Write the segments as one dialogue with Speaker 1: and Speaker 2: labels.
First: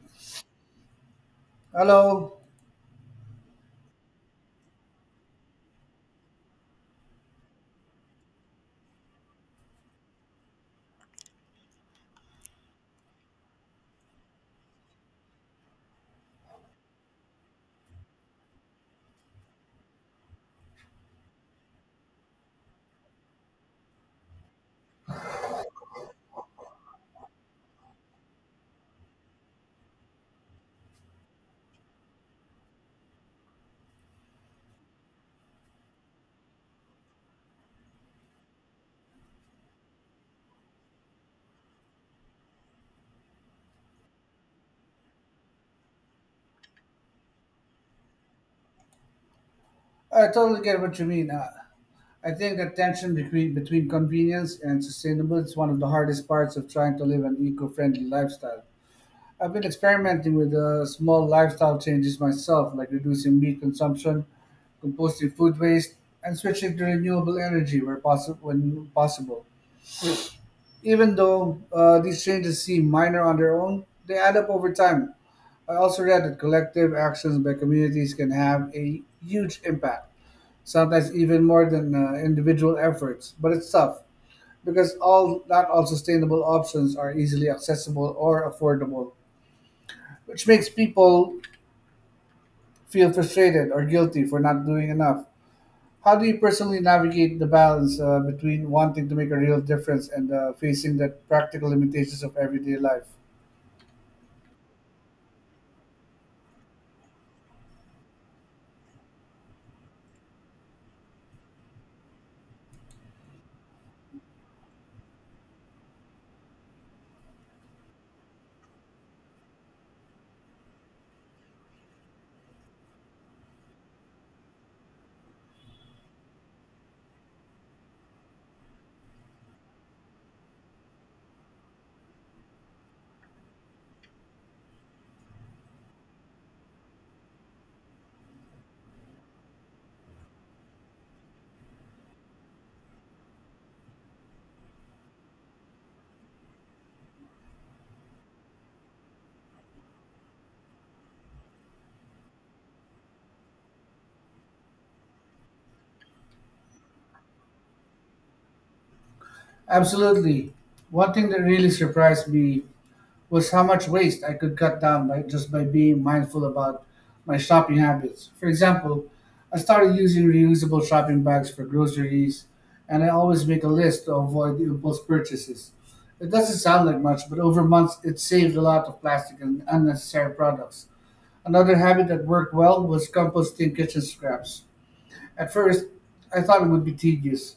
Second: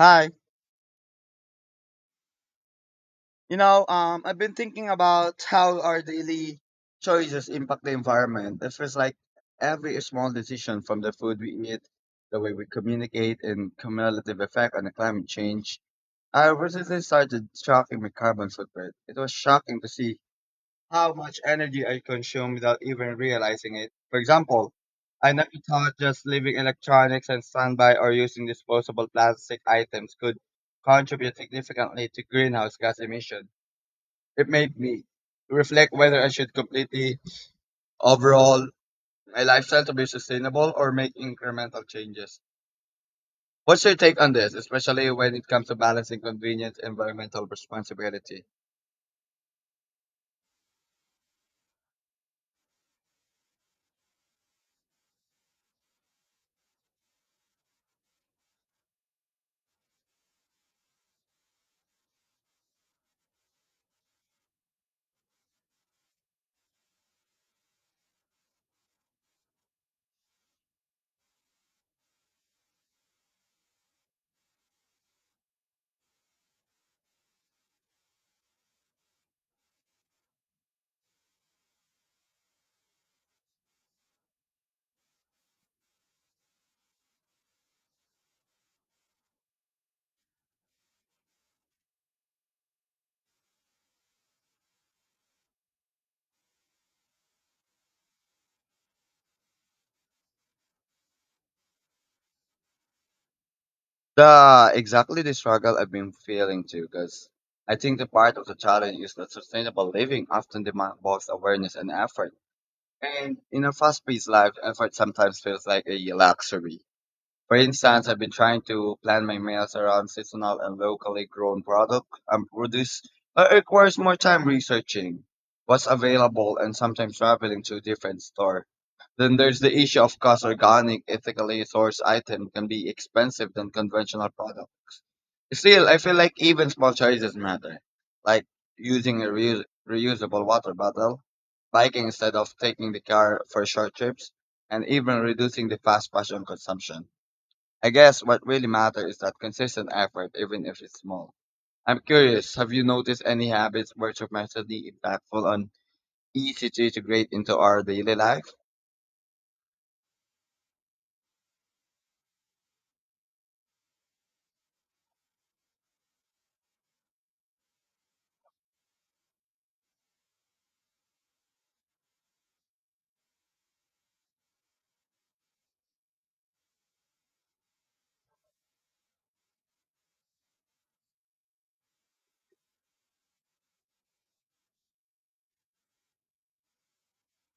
Speaker 1: Hi.
Speaker 2: Hello.
Speaker 1: I've been thinking about how our daily choices impact the environment. It feels like every small decision from the food we eat, the way we communicate, and cumulative effect on the climate change. I recently started tracking my carbon footprint. It was shocking to see how much energy I consume without even realizing it. For example, I never thought just leaving electronics and standby or using disposable plastic items could contribute significantly to greenhouse gas emissions. It made me reflect whether I should completely overhaul my lifestyle to be sustainable or make incremental changes. What's your take on this, especially when it comes to balancing convenience, and environmental responsibility?
Speaker 2: I totally get what you mean. I think the tension between convenience and sustainable is one of the hardest parts of trying to live an eco-friendly lifestyle. I've been experimenting with small lifestyle changes myself, like reducing meat consumption, composting food waste, and switching to renewable energy where possible when possible. Even though these changes seem minor on their own, they add up over time. I also read that collective actions by communities can have a huge impact sometimes even more than individual efforts. But it's tough because all not all sustainable options are easily accessible or affordable, which makes people feel frustrated or guilty for not doing enough. How do you personally navigate the balance between wanting to make a real difference and facing the practical limitations of everyday life?
Speaker 1: The exactly the struggle I've been feeling too, because I think the part of the challenge is that sustainable living often demands both awareness and effort. And in a fast-paced life, effort sometimes feels like a luxury. For instance, I've been trying to plan my meals around seasonal and locally grown product and produce, but it requires more time researching what's available and sometimes traveling to a different store. Then there's the issue of cost. Organic, ethically sourced item can be expensive than conventional product. Still, I feel like even small choices matter, like using a reusable water bottle, biking instead of taking the car for short trips, and even reducing the fast fashion consumption. I guess what really matters is that consistent effort, even if it's small. I'm curious, have you noticed any habits which are massively impactful on easy to integrate into our daily life?
Speaker 2: Absolutely. One thing that really surprised me was how much waste I could cut down by just by being mindful about my shopping habits. For example, I started using reusable shopping bags for groceries, and I always make a list to avoid impulse purchases. It doesn't sound like much, but over months it saved a lot of plastic and unnecessary products. Another habit that worked well was composting kitchen scraps. At first, I thought it would be tedious,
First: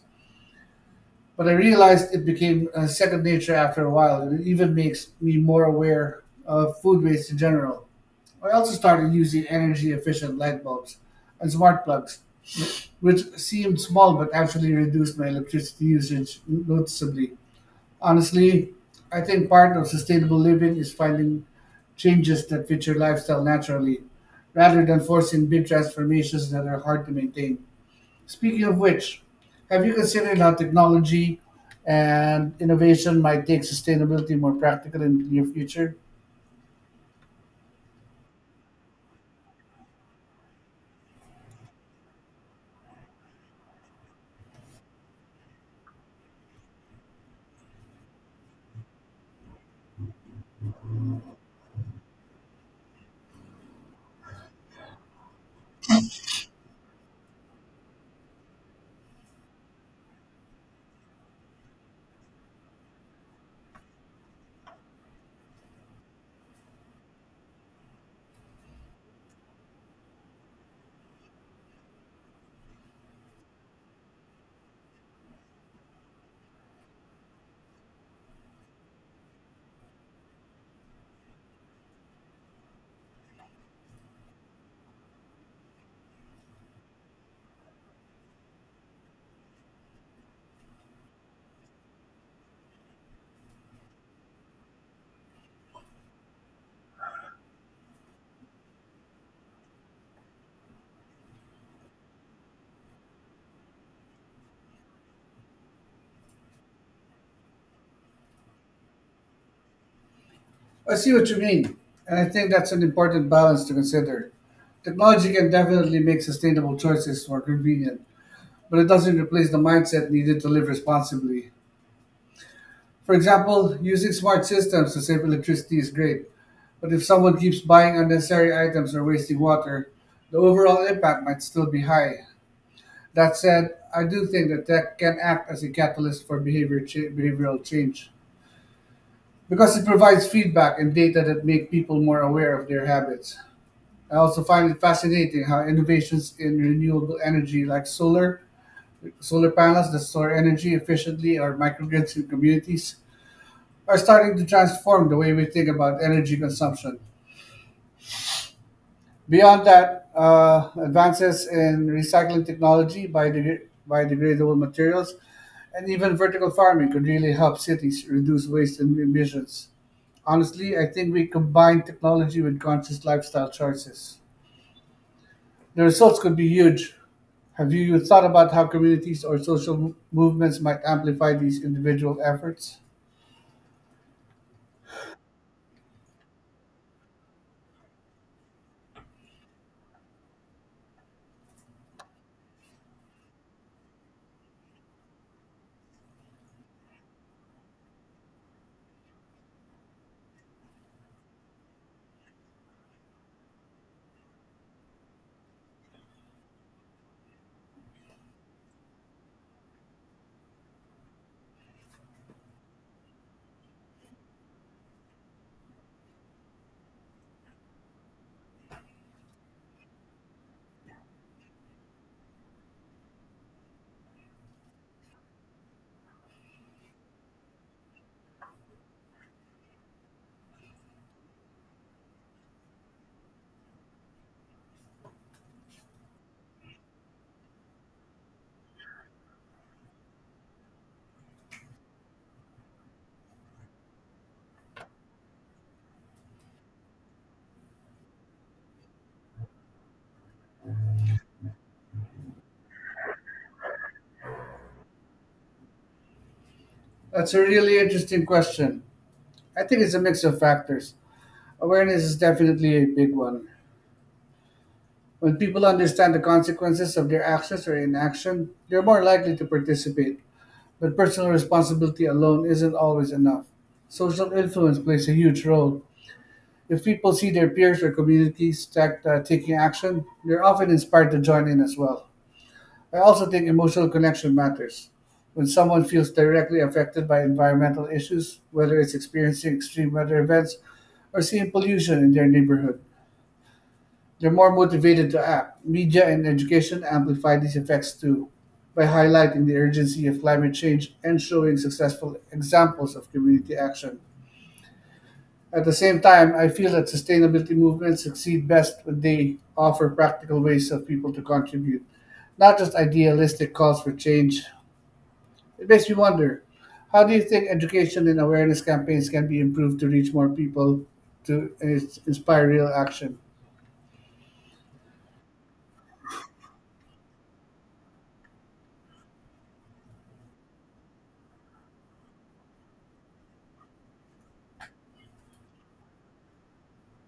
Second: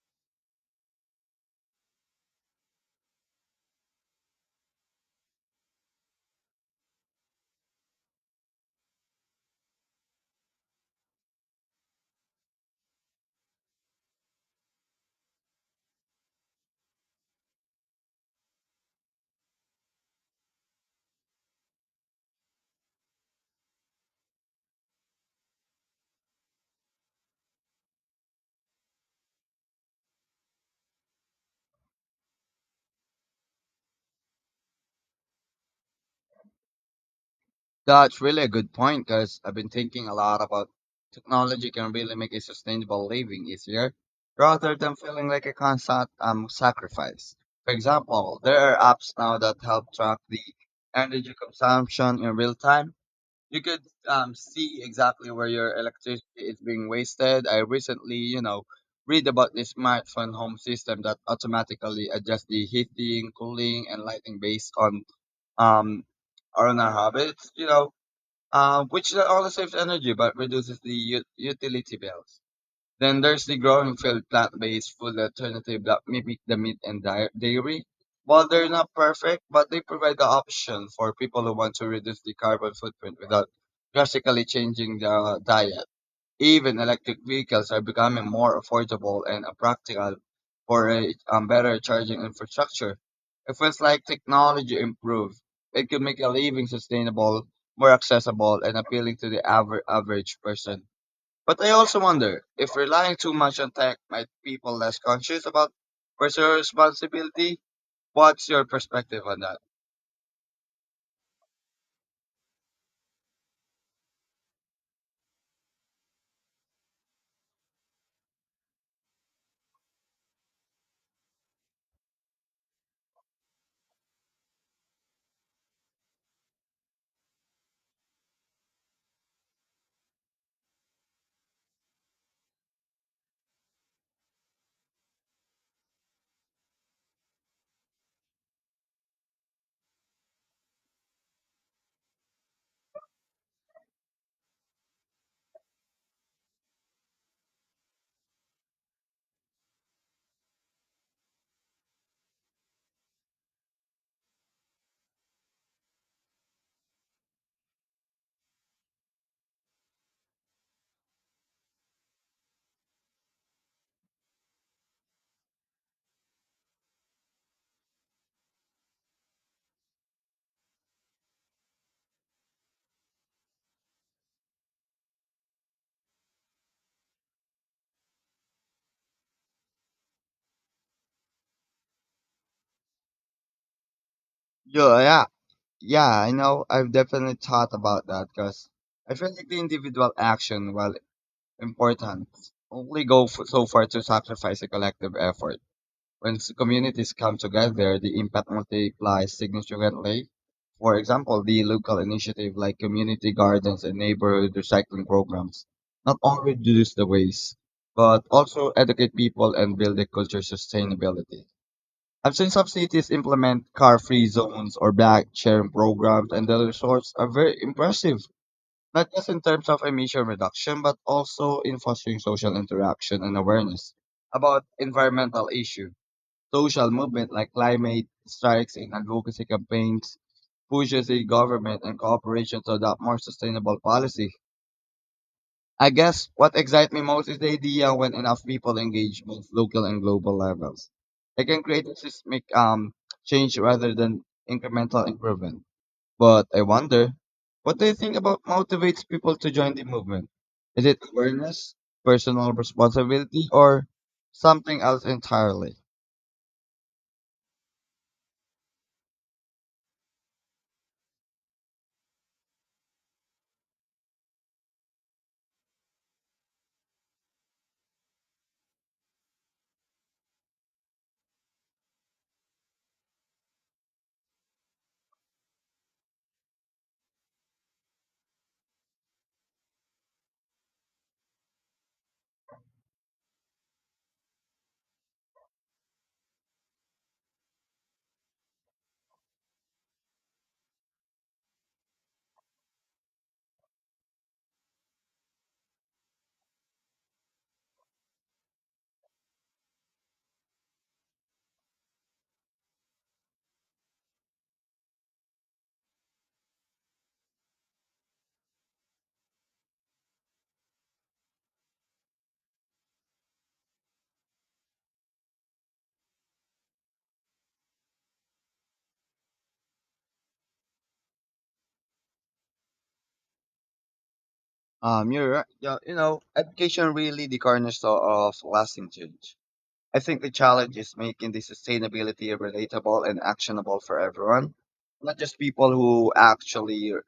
Speaker 2: but I realized it became second nature after a while, and it even makes me more aware of food waste in general. I also started using energy efficient light bulbs and smart plugs, which seemed small but actually reduced my electricity usage noticeably. Honestly, I think part of sustainable living is finding changes that fit your lifestyle naturally rather than forcing big transformations that are hard to maintain. Speaking of which, have you considered how technology and innovation might take sustainability more practical in the near future?
Speaker 1: That's really a good point because I've been thinking a lot about technology can really make a sustainable living easier rather than feeling like a constant sacrifice. For example, there are apps now that help track the energy consumption in real time you could see exactly where your electricity is being wasted. I recently, read about this smartphone home system that automatically adjusts the heating, cooling, and lighting based um on our habits. Which not only saves energy but reduces the utility bills. Then there's the growing field plant-based food alternative that mimic the meat and dairy. While they're not perfect, but they provide the option for people who want to reduce the carbon footprint without drastically changing their diet. Even electric vehicles are becoming more affordable and practical for a better charging infrastructure. It feels like technology improved. It could make a living sustainable, more accessible, and appealing to the average person. But I also wonder if relying too much on tech might people less conscious about personal responsibility. What's your perspective on that?
Speaker 2: I see what you mean, and I think that's an important balance to consider. Technology can definitely make sustainable choices more convenient, but it doesn't replace the mindset needed to live responsibly. For example, using smart systems to save electricity is great, but if someone keeps buying unnecessary items or wasting water, the overall impact might still be high. That said, I do think that tech can act as a catalyst for behavioral change because it provides feedback and data that make people more aware of their habits. I also find it fascinating how innovations in renewable energy like solar panels that store energy efficiently or microgrids in communities are starting to transform the way we think about energy consumption. Beyond that, advances in recycling technology, biodegradable materials, and even vertical farming could really help cities reduce waste and emissions. Honestly, I think we combine technology with conscious lifestyle choices. The results could be huge. Have you thought about how communities or social movements might amplify these individual efforts?
Speaker 1: Yeah, yeah, yeah. I know. I've definitely thought about that because I feel like the individual action, while important, only go f so far to sacrifice a collective effort. When communities come together, the impact multiplies significantly. For example, the local initiative like community gardens and neighborhood recycling programs not only reduce the waste, but also educate people and build a culture of sustainability. I've seen some cities implement car-free zones or bike sharing programs, and the results are very impressive, not just in terms of emission reduction, but also in fostering social interaction and awareness about environmental issues. Social movements like climate strikes and advocacy campaigns pushes the government and corporations to adopt more sustainable policy. I guess what excites me most is the idea when enough people engage both local and global levels. They can create a systemic change rather than incremental improvement. But I wonder, what do you think about motivates people to join the movement? Is it awareness, personal responsibility, or something else entirely?
Speaker 2: That's a really interesting question. I think it's a mix of factors. Awareness is definitely a big one. When people understand the consequences of their actions or inaction, they're more likely to participate. But personal responsibility alone isn't always enough. Social influence plays a huge role. If people see their peers or communities taking action, they're often inspired to join in as well. I also think emotional connection matters. When someone feels directly affected by environmental issues, whether it's experiencing extreme weather events or seeing pollution in their neighborhood, they're more motivated to act. Media and education amplify these effects too, by highlighting the urgency of climate change and showing successful examples of community action. At the same time, I feel that sustainability movements succeed best when they offer practical ways of people to contribute, not just idealistic calls for change. It makes me wonder, how do you think education and awareness campaigns can be improved to reach more people to inspire real action?
Speaker 1: You're right. Yeah, education really the cornerstone of lasting change. I think the challenge is making the sustainability relatable and actionable for everyone, not just people who actually are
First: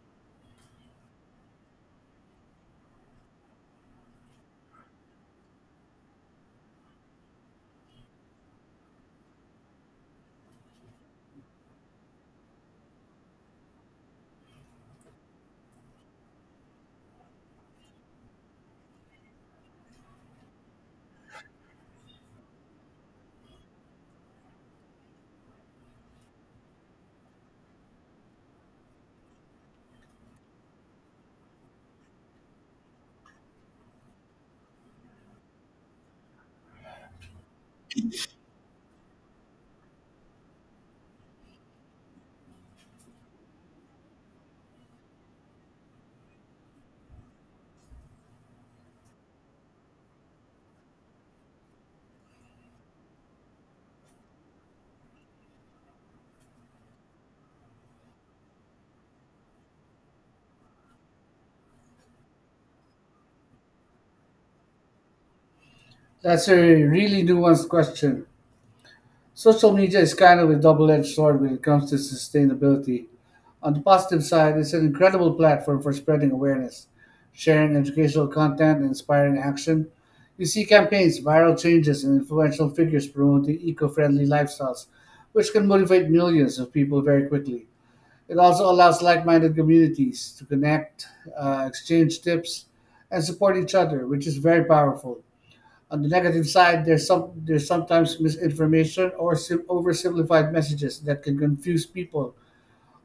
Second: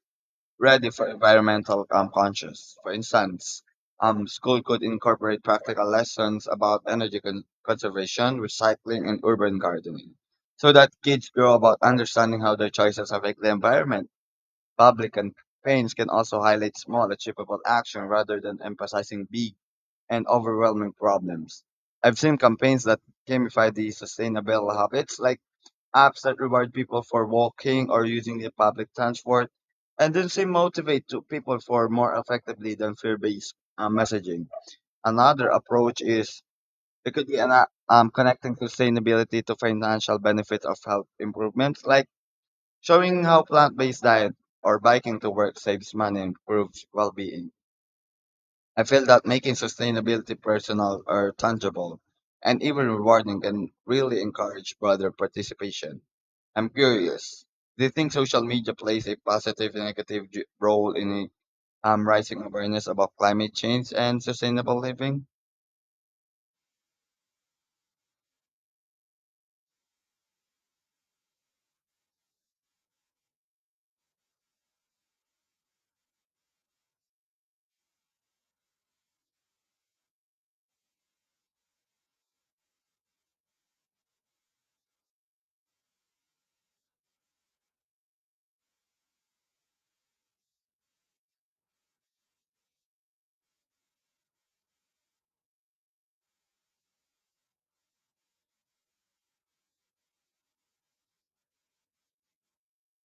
Speaker 1: ready for environmental conscious. For instance, school could incorporate practical lessons about energy conservation, recycling, and urban gardening, so that kids grow about understanding how their choices affect the environment. Public campaigns can also highlight small, achievable action rather than emphasizing big and overwhelming problems. I've seen campaigns that gamify the sustainable habits, like apps that reward people for walking or using the public transport, and then say motivate to people for more effectively than fear-based messaging. Another approach is it could be connecting sustainability to financial benefits of health improvements, like showing how plant-based diet or biking to work saves money and improves well-being. I feel that making sustainability personal or tangible and even rewarding can really encourage broader participation. I'm curious, do you think social media plays a positive and negative role in rising awareness about climate change and sustainable living?
Speaker 2: That's a really nuanced question. Social media is kind of a double-edged sword when it comes to sustainability. On the positive side, it's an incredible platform for spreading awareness, sharing educational content, and inspiring action. You see campaigns, viral changes, and influential figures promoting eco friendly lifestyles, which can motivate millions of people very quickly. It also allows like minded communities to connect, exchange tips, and support each other, which is very powerful. On the negative side, there's sometimes misinformation or oversimplified messages that can confuse people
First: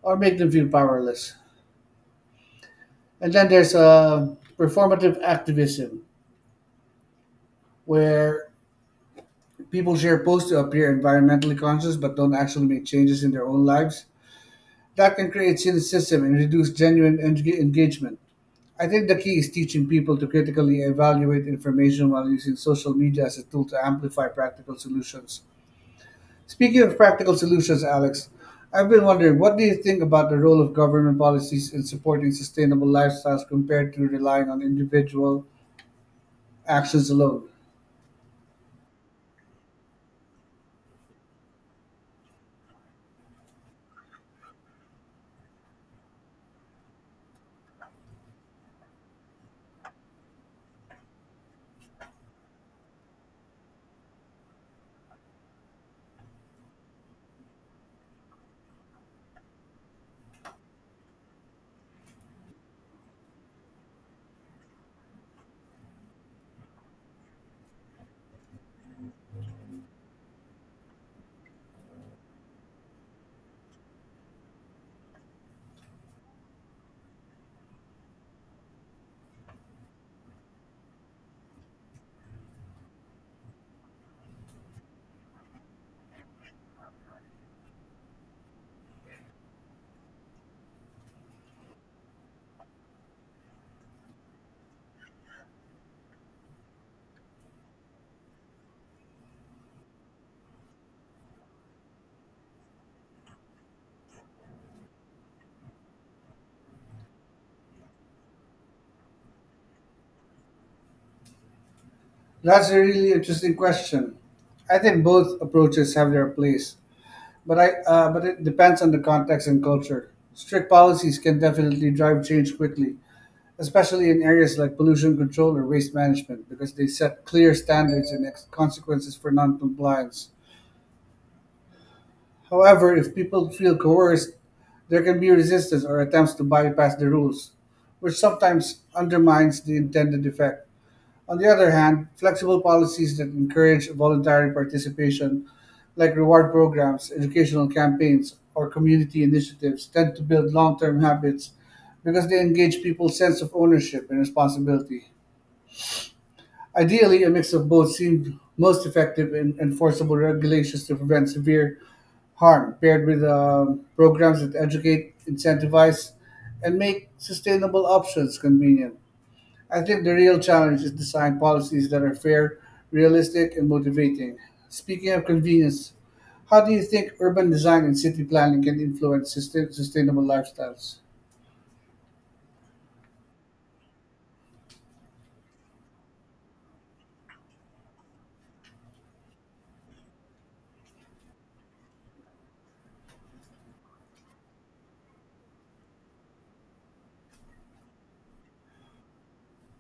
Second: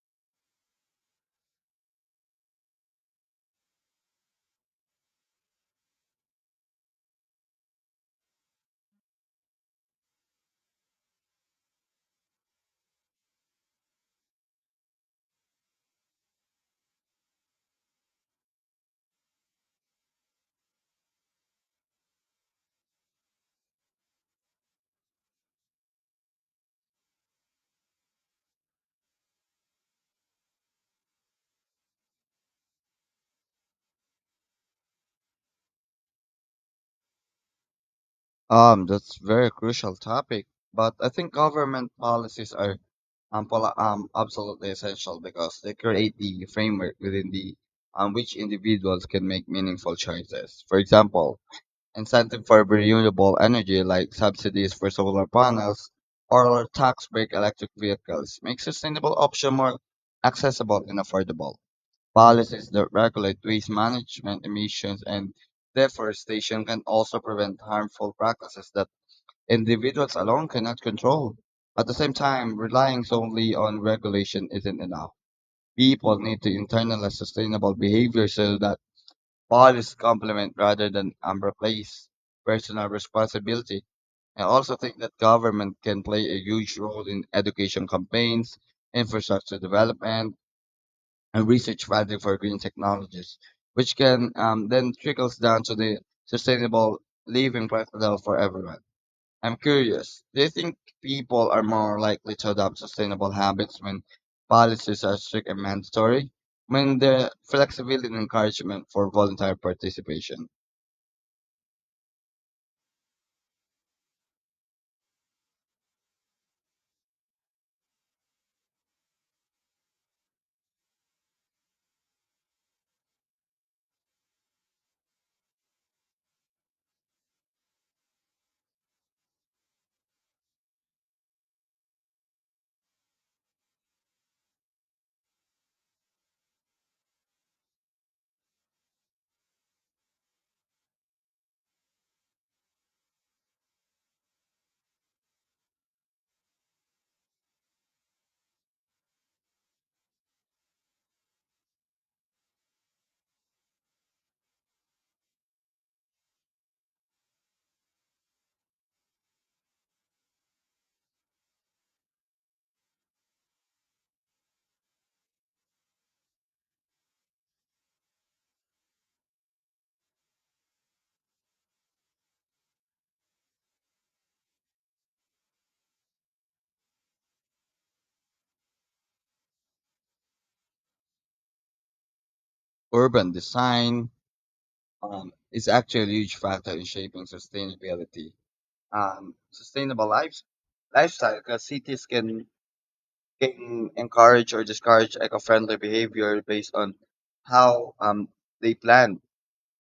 Speaker 2: or make them feel powerless. And then there's performative activism, where people share posts to appear environmentally conscious but don't actually make changes in their own lives. That can create cynicism and reduce genuine engagement. I think the key is teaching people to critically evaluate information while using social media as a tool to amplify practical solutions. Speaking of practical solutions, Alex, I've been wondering, what do you think about the role of government policies in supporting sustainable lifestyles compared to relying on individual actions alone?
Speaker 1: That's very crucial topic, but I think government policies are absolutely essential because they create the framework within the which individuals can make meaningful choices. For example, incentive for renewable energy like subsidies for solar panels or tax break electric vehicles make sustainable option more accessible and affordable. Policies that regulate waste management emissions and deforestation can also prevent harmful practices that individuals alone cannot control. At the same time, relying solely on regulation isn't enough. People need to internalize sustainable behavior so that policies complement rather than replace personal responsibility. I also think that government can play a huge role in education campaigns, infrastructure development, and research funding for green technologies, which can then trickles down to the sustainable living practical for everyone. I'm curious, do you think people are more likely to adopt sustainable habits when policies are strict and mandatory? When the flexibility and encouragement for voluntary participation,
Speaker 2: That's a really interesting question. I think both approaches have their place, but I but it depends on the context and culture. Strict policies can definitely drive change quickly, especially in areas like pollution control or waste management, because they set clear standards and consequences for non-compliance. However, if people feel coerced, there can be resistance or attempts to bypass the rules, which sometimes undermines the intended effect. On the other hand, flexible policies that encourage voluntary participation, like reward programs, educational campaigns, or community initiatives, tend to build long term habits because they engage people's sense of ownership and responsibility. Ideally, a mix of both seemed most effective in enforceable regulations to prevent severe harm, paired with programs that educate, incentivize, and make sustainable options convenient. I think the real challenge is design policies that are fair, realistic, and motivating. Speaking of convenience, how do you think urban design and city planning can influence sustainable lifestyles?
Speaker 1: urban design is actually a huge factor in shaping sustainability. Sustainable lives, lifestyle, because cities can encourage or discourage eco friendly behavior based on how they plan.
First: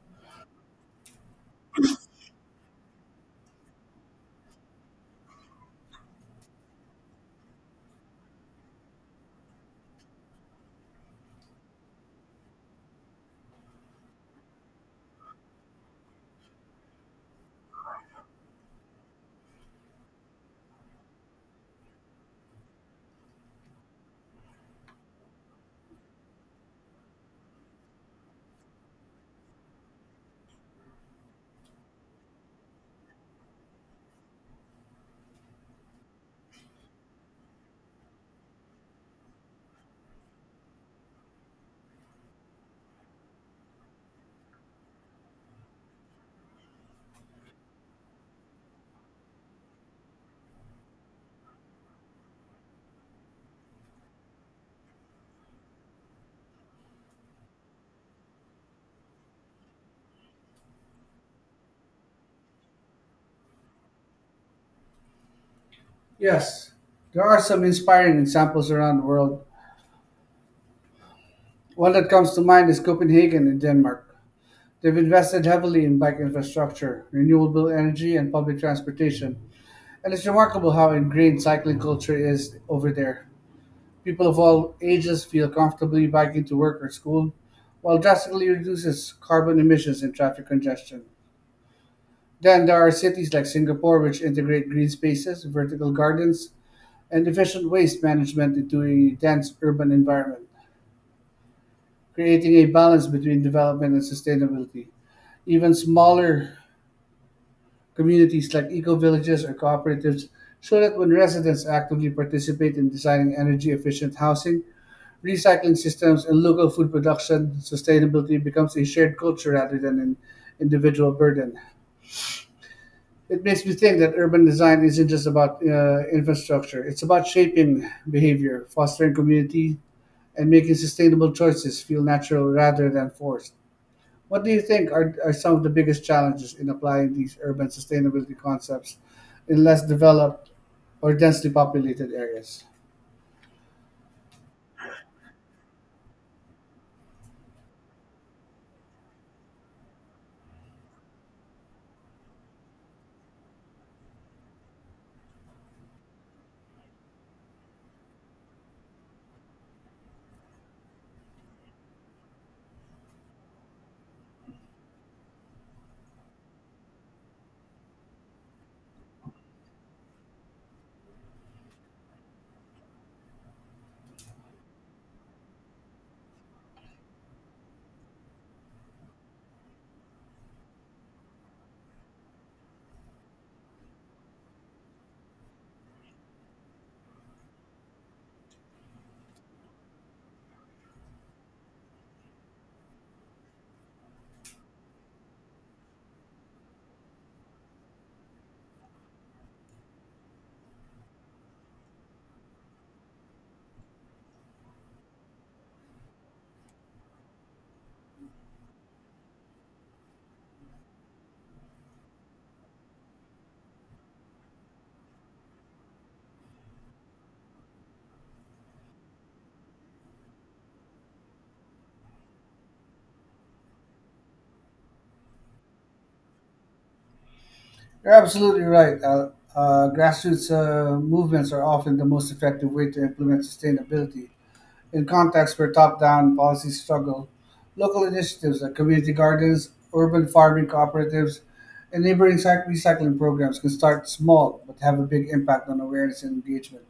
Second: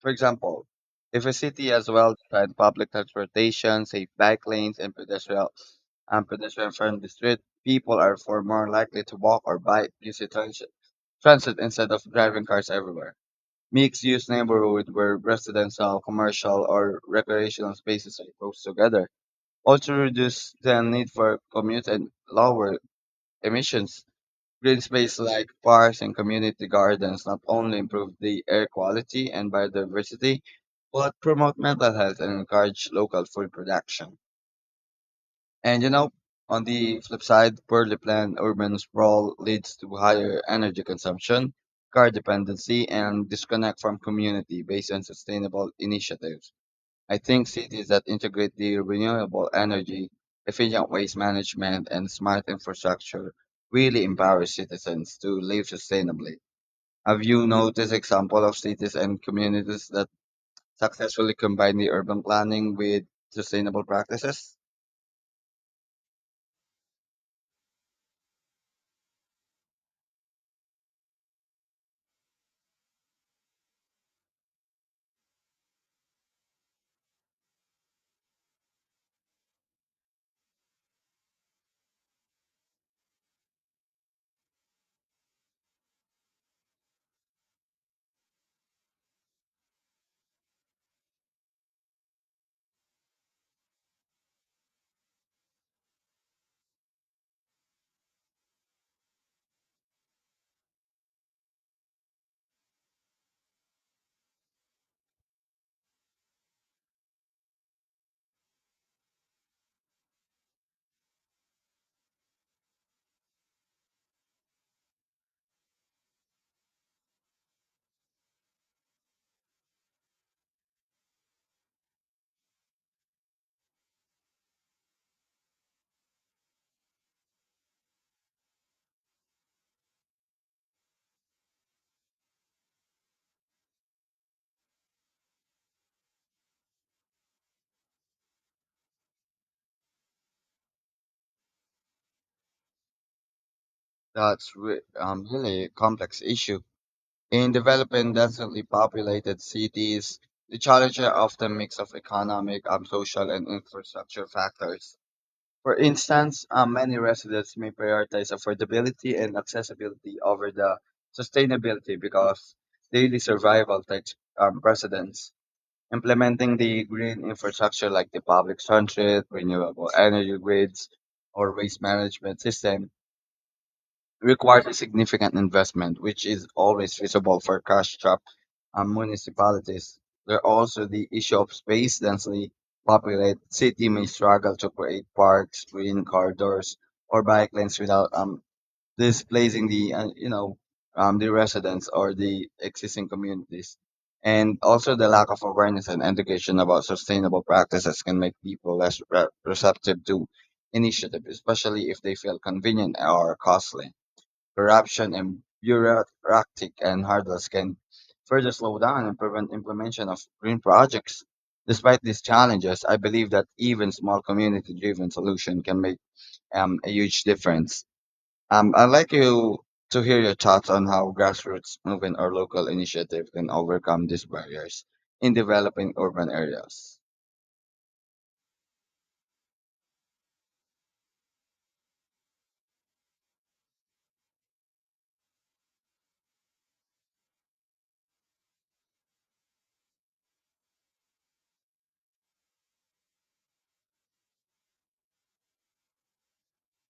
Speaker 1: For example, if a city has well-defined public transportation, safe bike lanes, and pedestrian and pedestrian-friendly street, people are far more likely to walk or bike using transit instead of driving cars everywhere. Mixed-use neighborhood where residential, commercial, or recreational spaces are close together also reduce the need for commute and lower emissions. Green space like parks and community gardens not only improve the air quality and biodiversity, but promote mental health and encourage local food production. And on the flip side, poorly planned urban sprawl leads to higher energy consumption, car dependency, and disconnect from community based on sustainable initiatives. I think cities that integrate the renewable energy, efficient waste management, and smart infrastructure really empower citizens to live sustainably. Have you noticed example of cities and communities that successfully combine the urban planning with sustainable practices?
Speaker 2: Yes, there are some inspiring examples around the world. One that comes to mind is Copenhagen in Denmark. They've invested heavily in bike infrastructure, renewable energy, and public transportation, and it's remarkable how ingrained cycling culture is over there. People of all ages feel comfortably biking to work or school, while drastically reduces carbon emissions and traffic congestion. Then there are cities like Singapore, which integrate green spaces, vertical gardens, and efficient waste management into a dense urban environment, creating a balance between development and sustainability. Even smaller communities like eco villages or cooperatives so that when residents actively participate in designing energy efficient housing, recycling systems, and local food production, sustainability becomes a shared culture rather than an individual burden. It makes me think that urban design isn't just about infrastructure, it's about shaping behavior, fostering community, and making sustainable choices feel natural rather than forced. What do you think are, some of the biggest challenges in applying these urban sustainability concepts in less developed or densely populated areas?
Speaker 1: Really a complex issue. In developing densely populated cities, the challenges are often mix of economic, social, and infrastructure factors. For instance, many residents may prioritize affordability and accessibility over the sustainability because daily survival takes precedence. Implementing the green infrastructure like the public transit, renewable energy grids, or waste management system requires a significant investment, which is always feasible for cash-strapped municipalities. There are also the issue of space densely populated city may struggle to create parks, green corridors, or bike lanes without displacing the the residents or the existing communities. And also the lack of awareness and education about sustainable practices can make people less receptive to initiative, especially if they feel convenient or costly. Corruption and bureaucratic and hurdles can further slow down and prevent implementation of green projects. Despite these challenges, I believe that even small community-driven solution can make a huge difference. I'd like you to hear your thoughts on how grassroots movement or local initiative can overcome these barriers in developing urban areas.
Speaker 2: You're absolutely right. Grassroots movements are often the most effective way to implement sustainability. In contexts where top down policies struggle, local initiatives like community gardens, urban farming cooperatives, and neighboring recycling programs can start small but have a big impact on awareness and engagement.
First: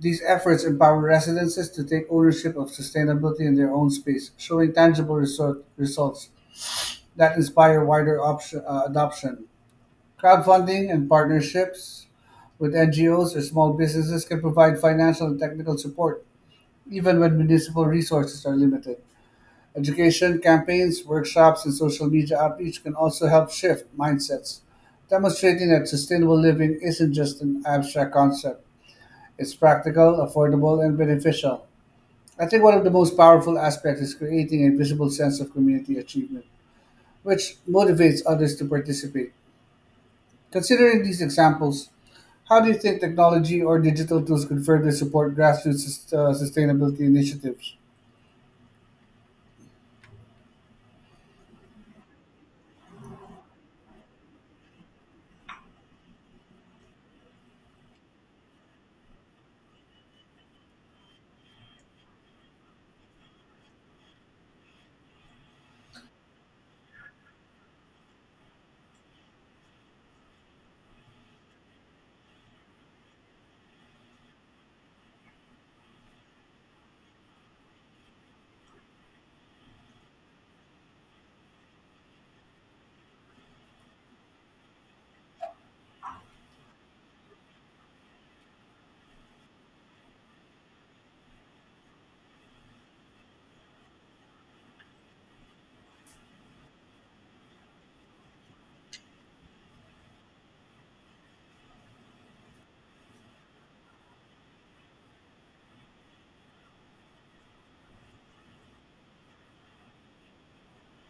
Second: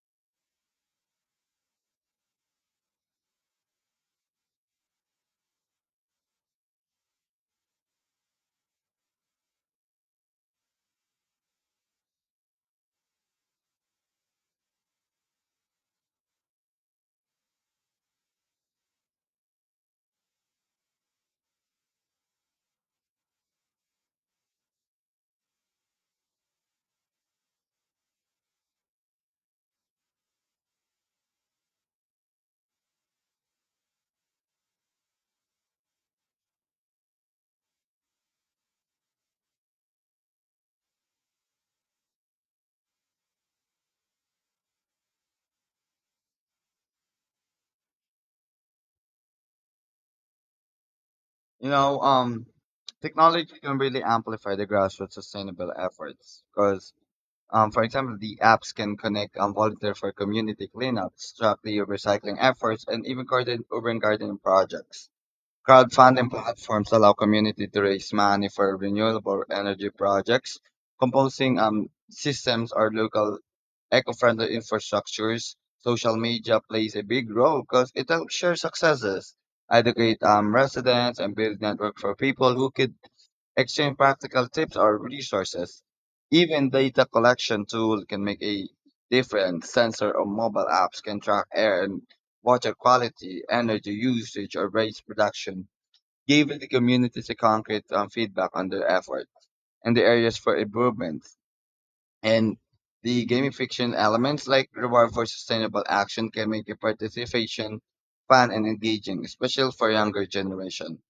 Speaker 2: These efforts empower residences to take ownership of sustainability in their own space, showing results that inspire wider adoption. Crowdfunding and partnerships with NGOs or small businesses can provide financial and technical support, even when municipal resources are limited. Education campaigns, workshops, and social media outreach can also help shift mindsets, demonstrating that sustainable living isn't just an abstract concept. It's practical, affordable, and beneficial. I think one of the most powerful aspects is creating a visible sense of community achievement, which motivates others to participate. Considering these examples, how do you think technology or digital tools can further support grassroots sustainability initiatives?
Speaker 1: You know, um, Technology can really amplify the grassroots sustainable efforts because for example, the apps can connect volunteer for community cleanups, track the recycling efforts, and even coordinate urban gardening projects. Crowdfunding platforms allow community to raise money for renewable energy projects, composing systems or local eco-friendly infrastructures. Social media plays a big role because it helps share successes, educate residents, and build network for people who could exchange practical tips or resources. Even data collection tool can make a difference. Sensor or mobile apps can track air and water quality, energy usage, or waste production, giving the communities a concrete feedback on their effort and the areas for improvement. And the gamification elements like reward for sustainable action can make the participation fun and engaging, especially for younger generation.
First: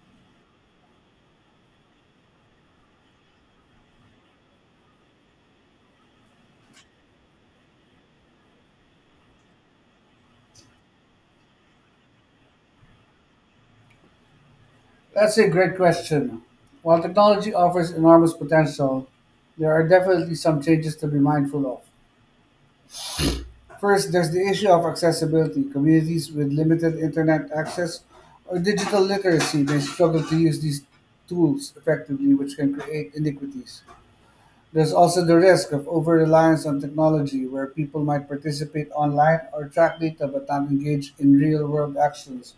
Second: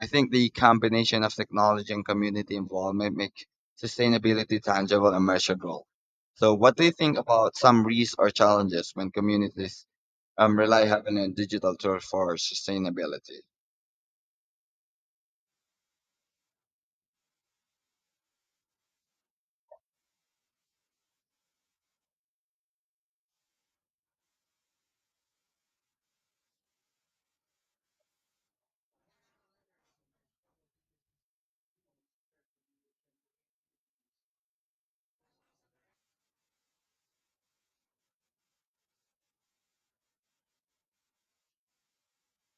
Speaker 1: I think the combination of technology and community involvement make sustainability tangible and measurable. So, what do you think about some risks or challenges when communities rely heavily on digital tools for sustainability?
Speaker 2: That's a great question. While technology offers enormous potential, there are definitely some changes to be mindful of. First, there's the issue of accessibility. Communities with limited internet access or digital literacy may struggle to use these tools effectively, which can create iniquities. There's also the risk of over reliance on technology, where people might participate online or track data but not engage in real world actions.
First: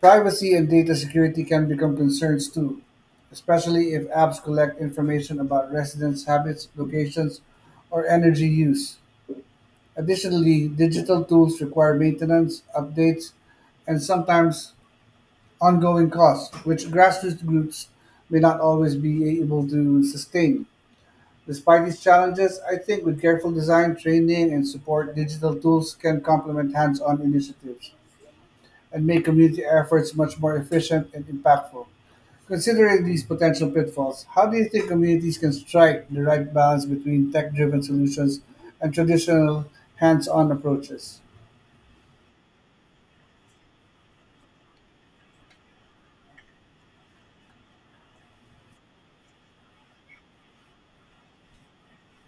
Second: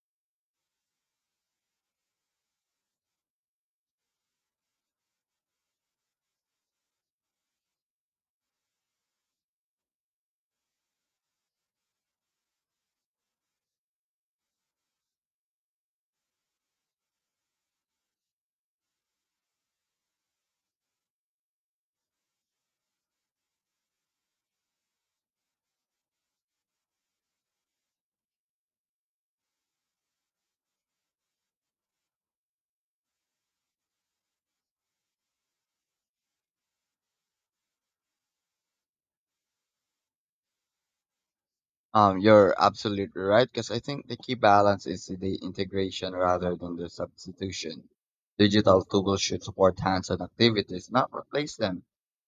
Speaker 2: Privacy and data security can become concerns too, especially if apps collect information about residents' habits, locations, or energy use. Additionally, digital tools require maintenance, updates, and sometimes ongoing costs, which grassroots groups may not always be able to sustain. Despite these challenges, I think with careful design, training, and support, digital tools can complement hands on initiatives and make community efforts much more efficient and impactful. Considering these potential pitfalls, how do you think communities can strike the right balance between tech driven solutions and traditional hands on approaches?
Speaker 1: You're absolutely right, because I think the key balance is the integration rather than the substitution. Digital tools should support hands-on activities, not replace them.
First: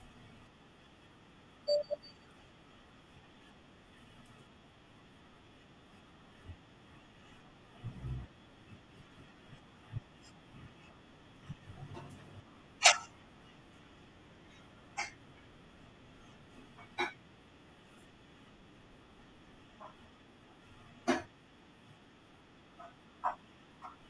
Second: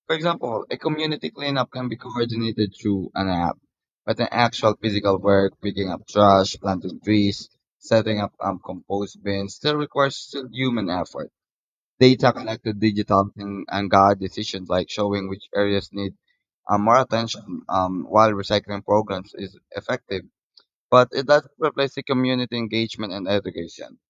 Speaker 1: For example, a community cleanup can be coordinated through an app, but an actual physical work, picking up trash, planting trees, setting up compost bins, still requires still human effort. Data collected digital and guide decisions like showing which areas need more attention while recycling programs is effective, but it doesn't replace the community engagement and education.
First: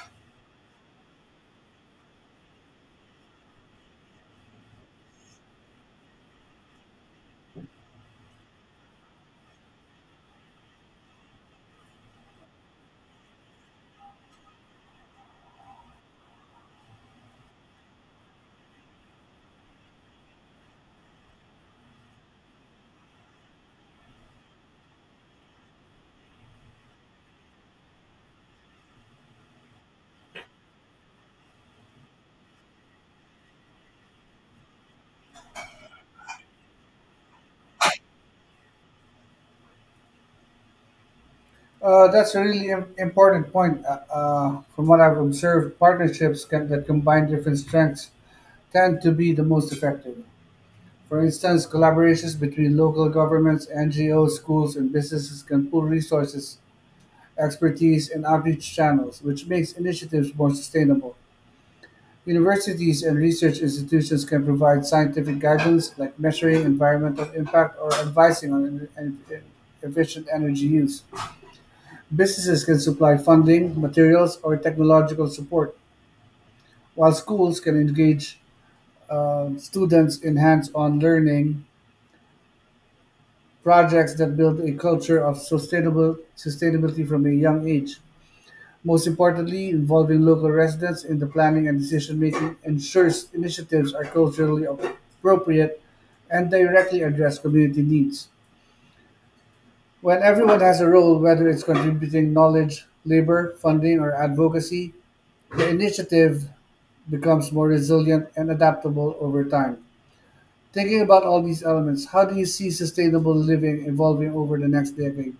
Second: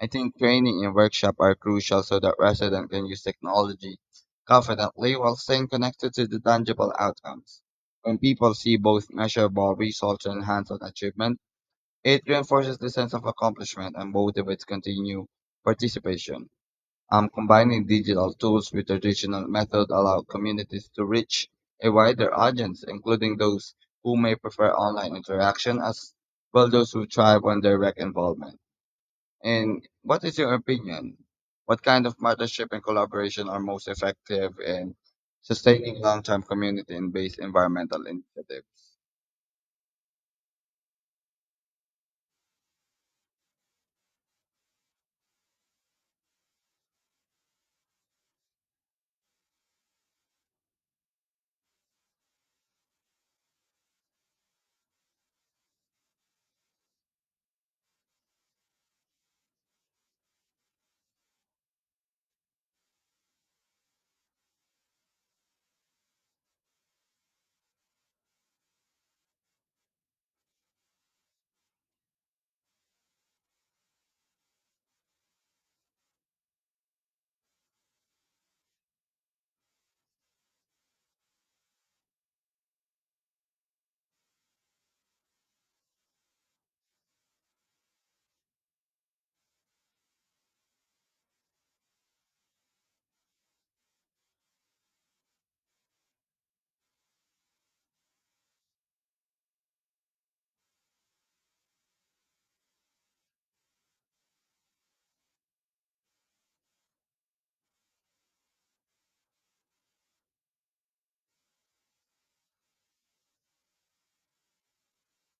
Speaker 1: I think training and workshop are crucial so that residents can use technology confidently while staying connected to the tangible outcomes. When people see both measurable results and hands-on achievement, it reinforces the sense of accomplishment and motivates continued participation. Combining digital tools with traditional methods allow communities to reach a wider audience, including those who may prefer online interaction as well those who thrive on direct involvement. And what is your opinion? What kind of partnership and collaboration are most effective in sustaining long-term community and based environmental initiatives?
Speaker 2: That's a really important point. From what I've observed, that combine different strengths tend to be the most effective. For instance, collaborations between local governments, NGOs, schools, and businesses can pool resources, expertise, and outreach channels, which makes initiatives more sustainable. Universities and research institutions can provide scientific guidance, like measuring environmental impact or advising on en- en- efficient energy use. Businesses can supply funding, materials, or technological support, while schools can engage students in hands-on learning projects that build a culture of sustainable sustainability from a young age. Most importantly, involving local residents in the planning and decision making ensures initiatives are culturally appropriate and directly address community needs. When everyone has a role, whether it's contributing knowledge, labor, funding, or advocacy, the initiative becomes more resilient and adaptable over time. Thinking about all these elements, how do you see sustainable living evolving over the next decade,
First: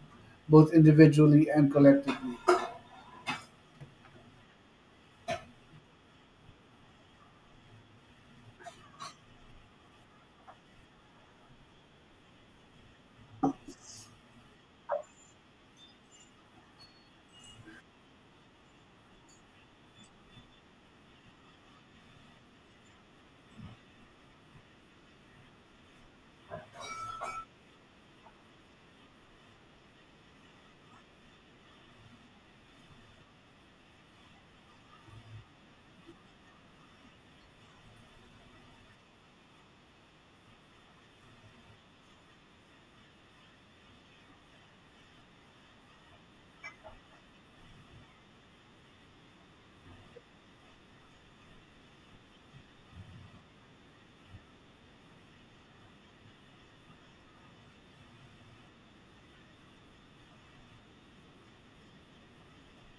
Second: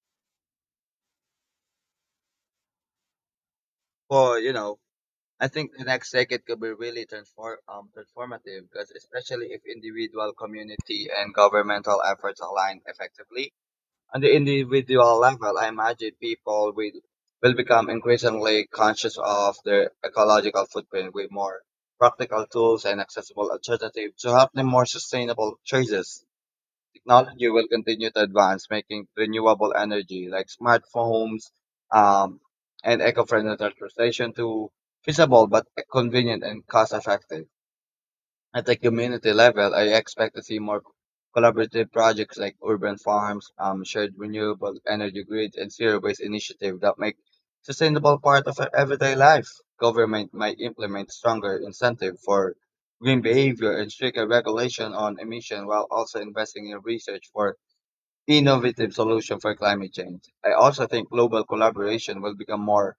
Speaker 2: both individually and collectively?
Speaker 1: Well, you know, I think the next decade could be really transformative because especially if individual, community, and governmental efforts align effectively. On the individual level, I imagine will become increasingly conscious of their ecological footprint with more practical tools and accessible alternatives to help them more sustainable choices. Technology will continue to advance, making renewable energy like smart homes um, and eco-friendly transportation to feasible but convenient and cost-effective. At the community level, I expect to see more collaborative projects like urban farms, shared renewable energy grids, and zero waste initiative that make sustainable part of our everyday life. Government might implement stronger incentive for green behavior and stricter regulation on emission while also investing in research for innovative solution for climate change. I also think global collaboration will become more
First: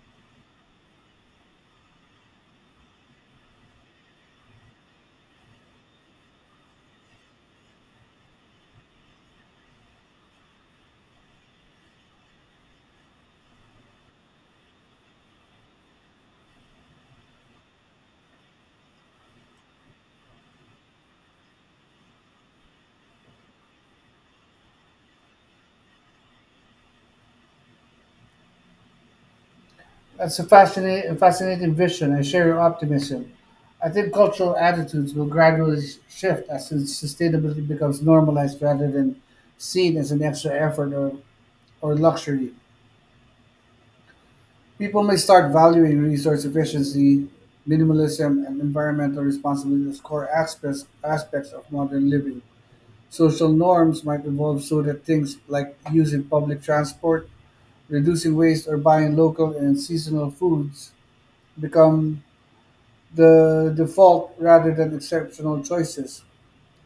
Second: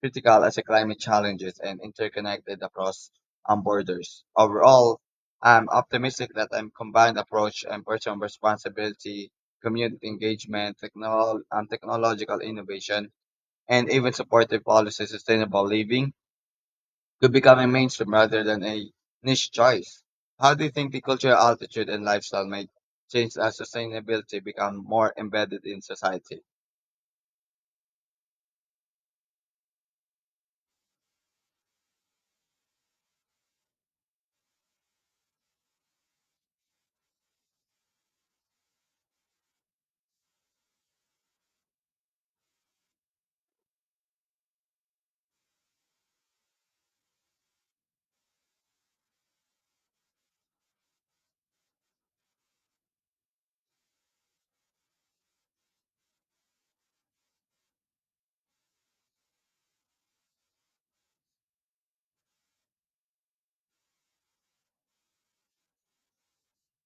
Speaker 1: critical as the climate challenges and interconnected across borders. Overall, I'm optimistic that a combined approach and personal responsibility, community engagement, technological innovation, and even supportive policy sustainable living to becoming mainstream rather than a niche choice. How do you think the cultural altitude and lifestyle may change as sustainability become more embedded in society?
Speaker 2: That's a fascinating vision. I share your optimism. I think cultural attitudes will gradually shift as sustainability becomes normalized rather than seen as an extra effort or luxury. People may start valuing resource efficiency, minimalism, and environmental responsibility as core aspects of modern living. Social norms might evolve so that things like using public transport, reducing waste, or buying local and seasonal foods become the default rather than exceptional choices.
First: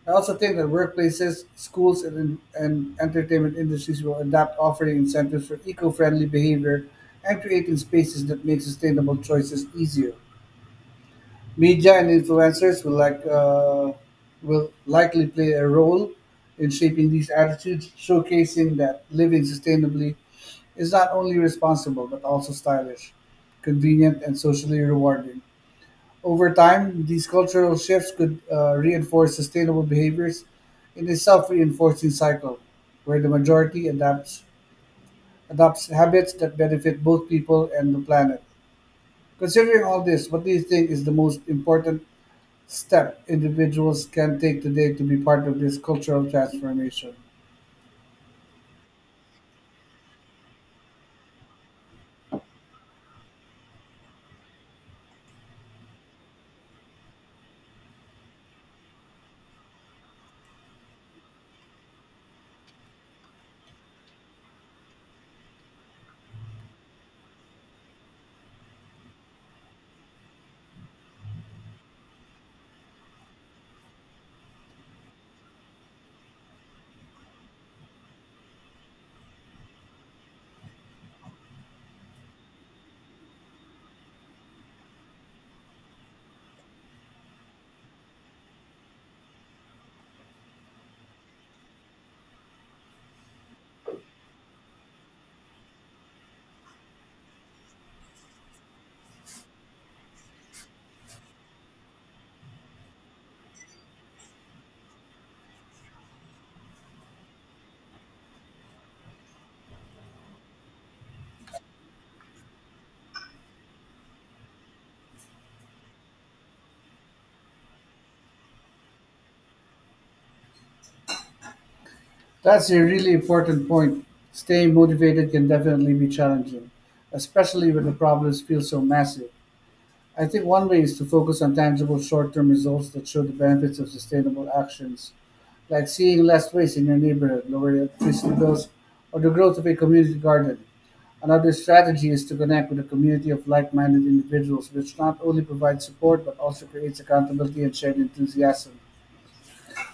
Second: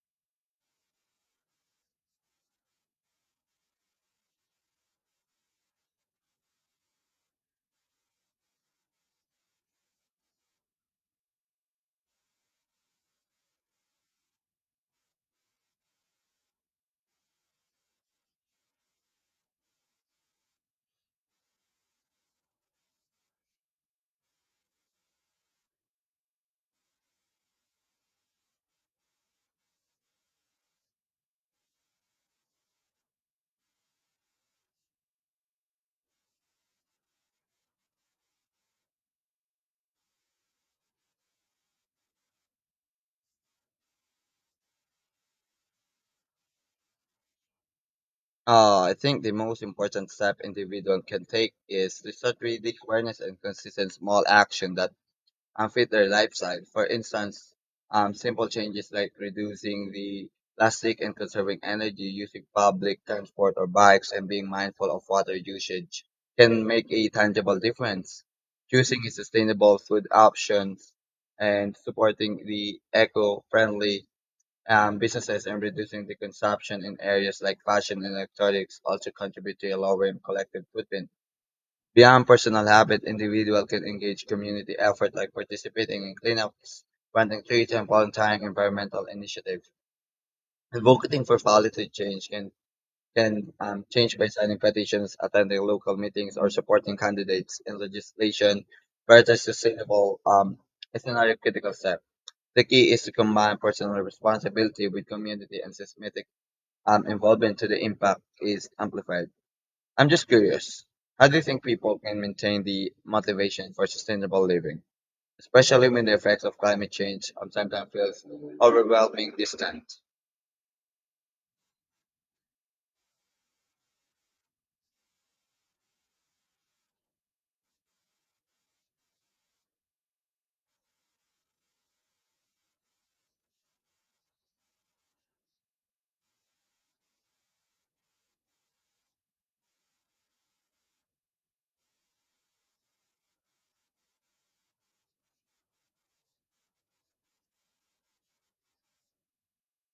Speaker 2: I also think that workplaces, schools, and entertainment industries will adapt offering incentives for eco-friendly behavior and creating spaces that make sustainable choices easier. Media and influencers will likely play a role in shaping these attitudes, showcasing that living sustainably is not only responsible but also stylish, convenient, and socially rewarding. Over time, these cultural shifts could reinforce sustainable behaviors in a self-reinforcing cycle, where the majority adapts adopts habits that benefit both people and the planet. Considering all this, what do you think is the most important step individuals can take today to be part of this cultural transformation?
Speaker 1: I think the most important step individual can take is to start with the awareness and consistent small action that and fit their lifestyle. For instance, simple changes like reducing the plastic and conserving energy, using public transport or bikes, and being mindful of water usage can make a tangible difference. Choosing a sustainable food options and supporting the eco-friendly businesses and reducing the consumption in areas like fashion and electronics also contribute to a lower collective footprint. Beyond personal habit, individual can engage community effort like participating in cleanups, planting trees, and volunteering environmental initiatives. Advocating for policy change can change by signing petitions, attending local meetings, or supporting candidates in legislation where the sustainable is another critical step. The key is to combine personal responsibility with community and systematic involvement so the impact is amplified. I'm just curious. How do you think people can maintain the motivation for sustainable living, especially when the effects of climate change sometimes feels overwhelming distant?
Speaker 2: That's a really important point. Staying motivated can definitely be challenging, especially when the problems feel so massive. I think one way is to focus on tangible short term results that show the benefits of sustainable actions, like seeing less waste in your neighborhood, lower electricity bills, or the growth of a community garden. Another strategy is to connect with a community of like minded individuals, which not only provides support but also creates accountability and shared enthusiasm.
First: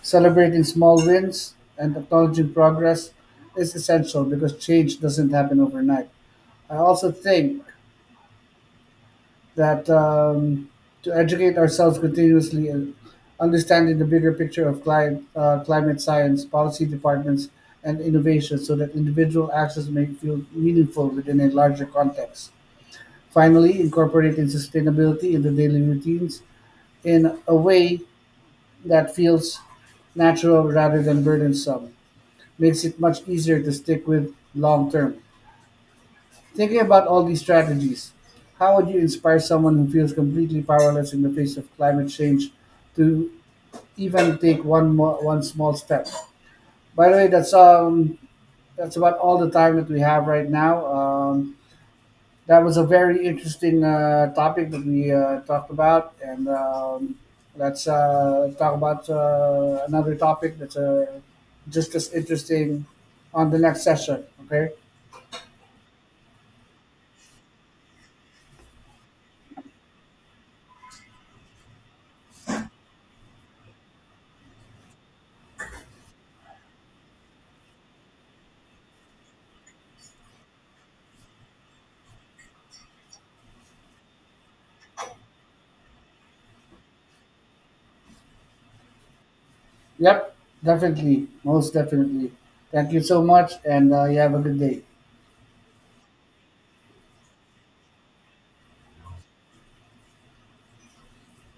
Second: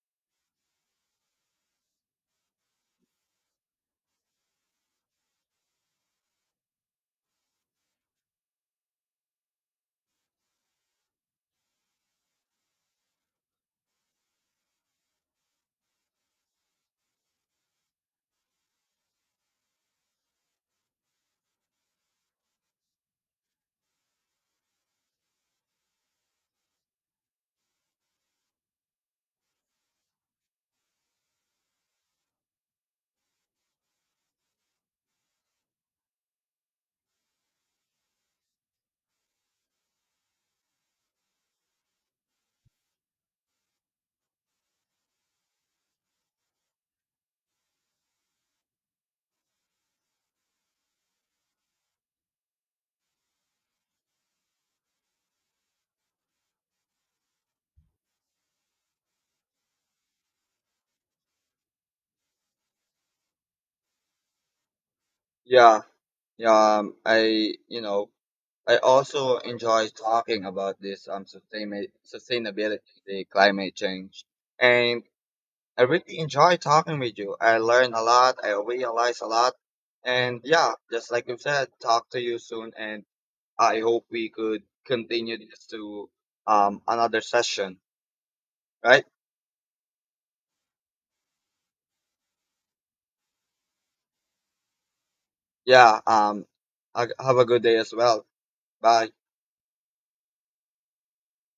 Speaker 2: Celebrating small wins and acknowledging progress is essential because change doesn't happen overnight. I also think that to educate ourselves continuously and understanding the bigger picture of climate science, policy departments, and innovation so that individual actions may feel meaningful within a larger context. Finally, incorporating sustainability in the daily routines in a way that feels natural rather than burdensome makes it much easier to stick with long term. Thinking about all these strategies, how would you inspire someone who feels completely powerless in the face of climate change to even take one small step? By the way, that's about all the time that we have right now. That was a very interesting topic that we talked about, and let's talk about another topic that's just as interesting on the next session. Okay.
Speaker 1: Yeah, yeah. I I also enjoy talking about this sustainability, the climate change, and I really enjoy talking with you. I learn a lot. I realize a lot, and yeah, just like you said, talk to you soon and I hope we could continue this to another session, right?
Speaker 2: Yep, definitely. Most definitely. Thank you so much, and you have a good day.
Speaker 1: Yeah. Have a good day as well. Bye.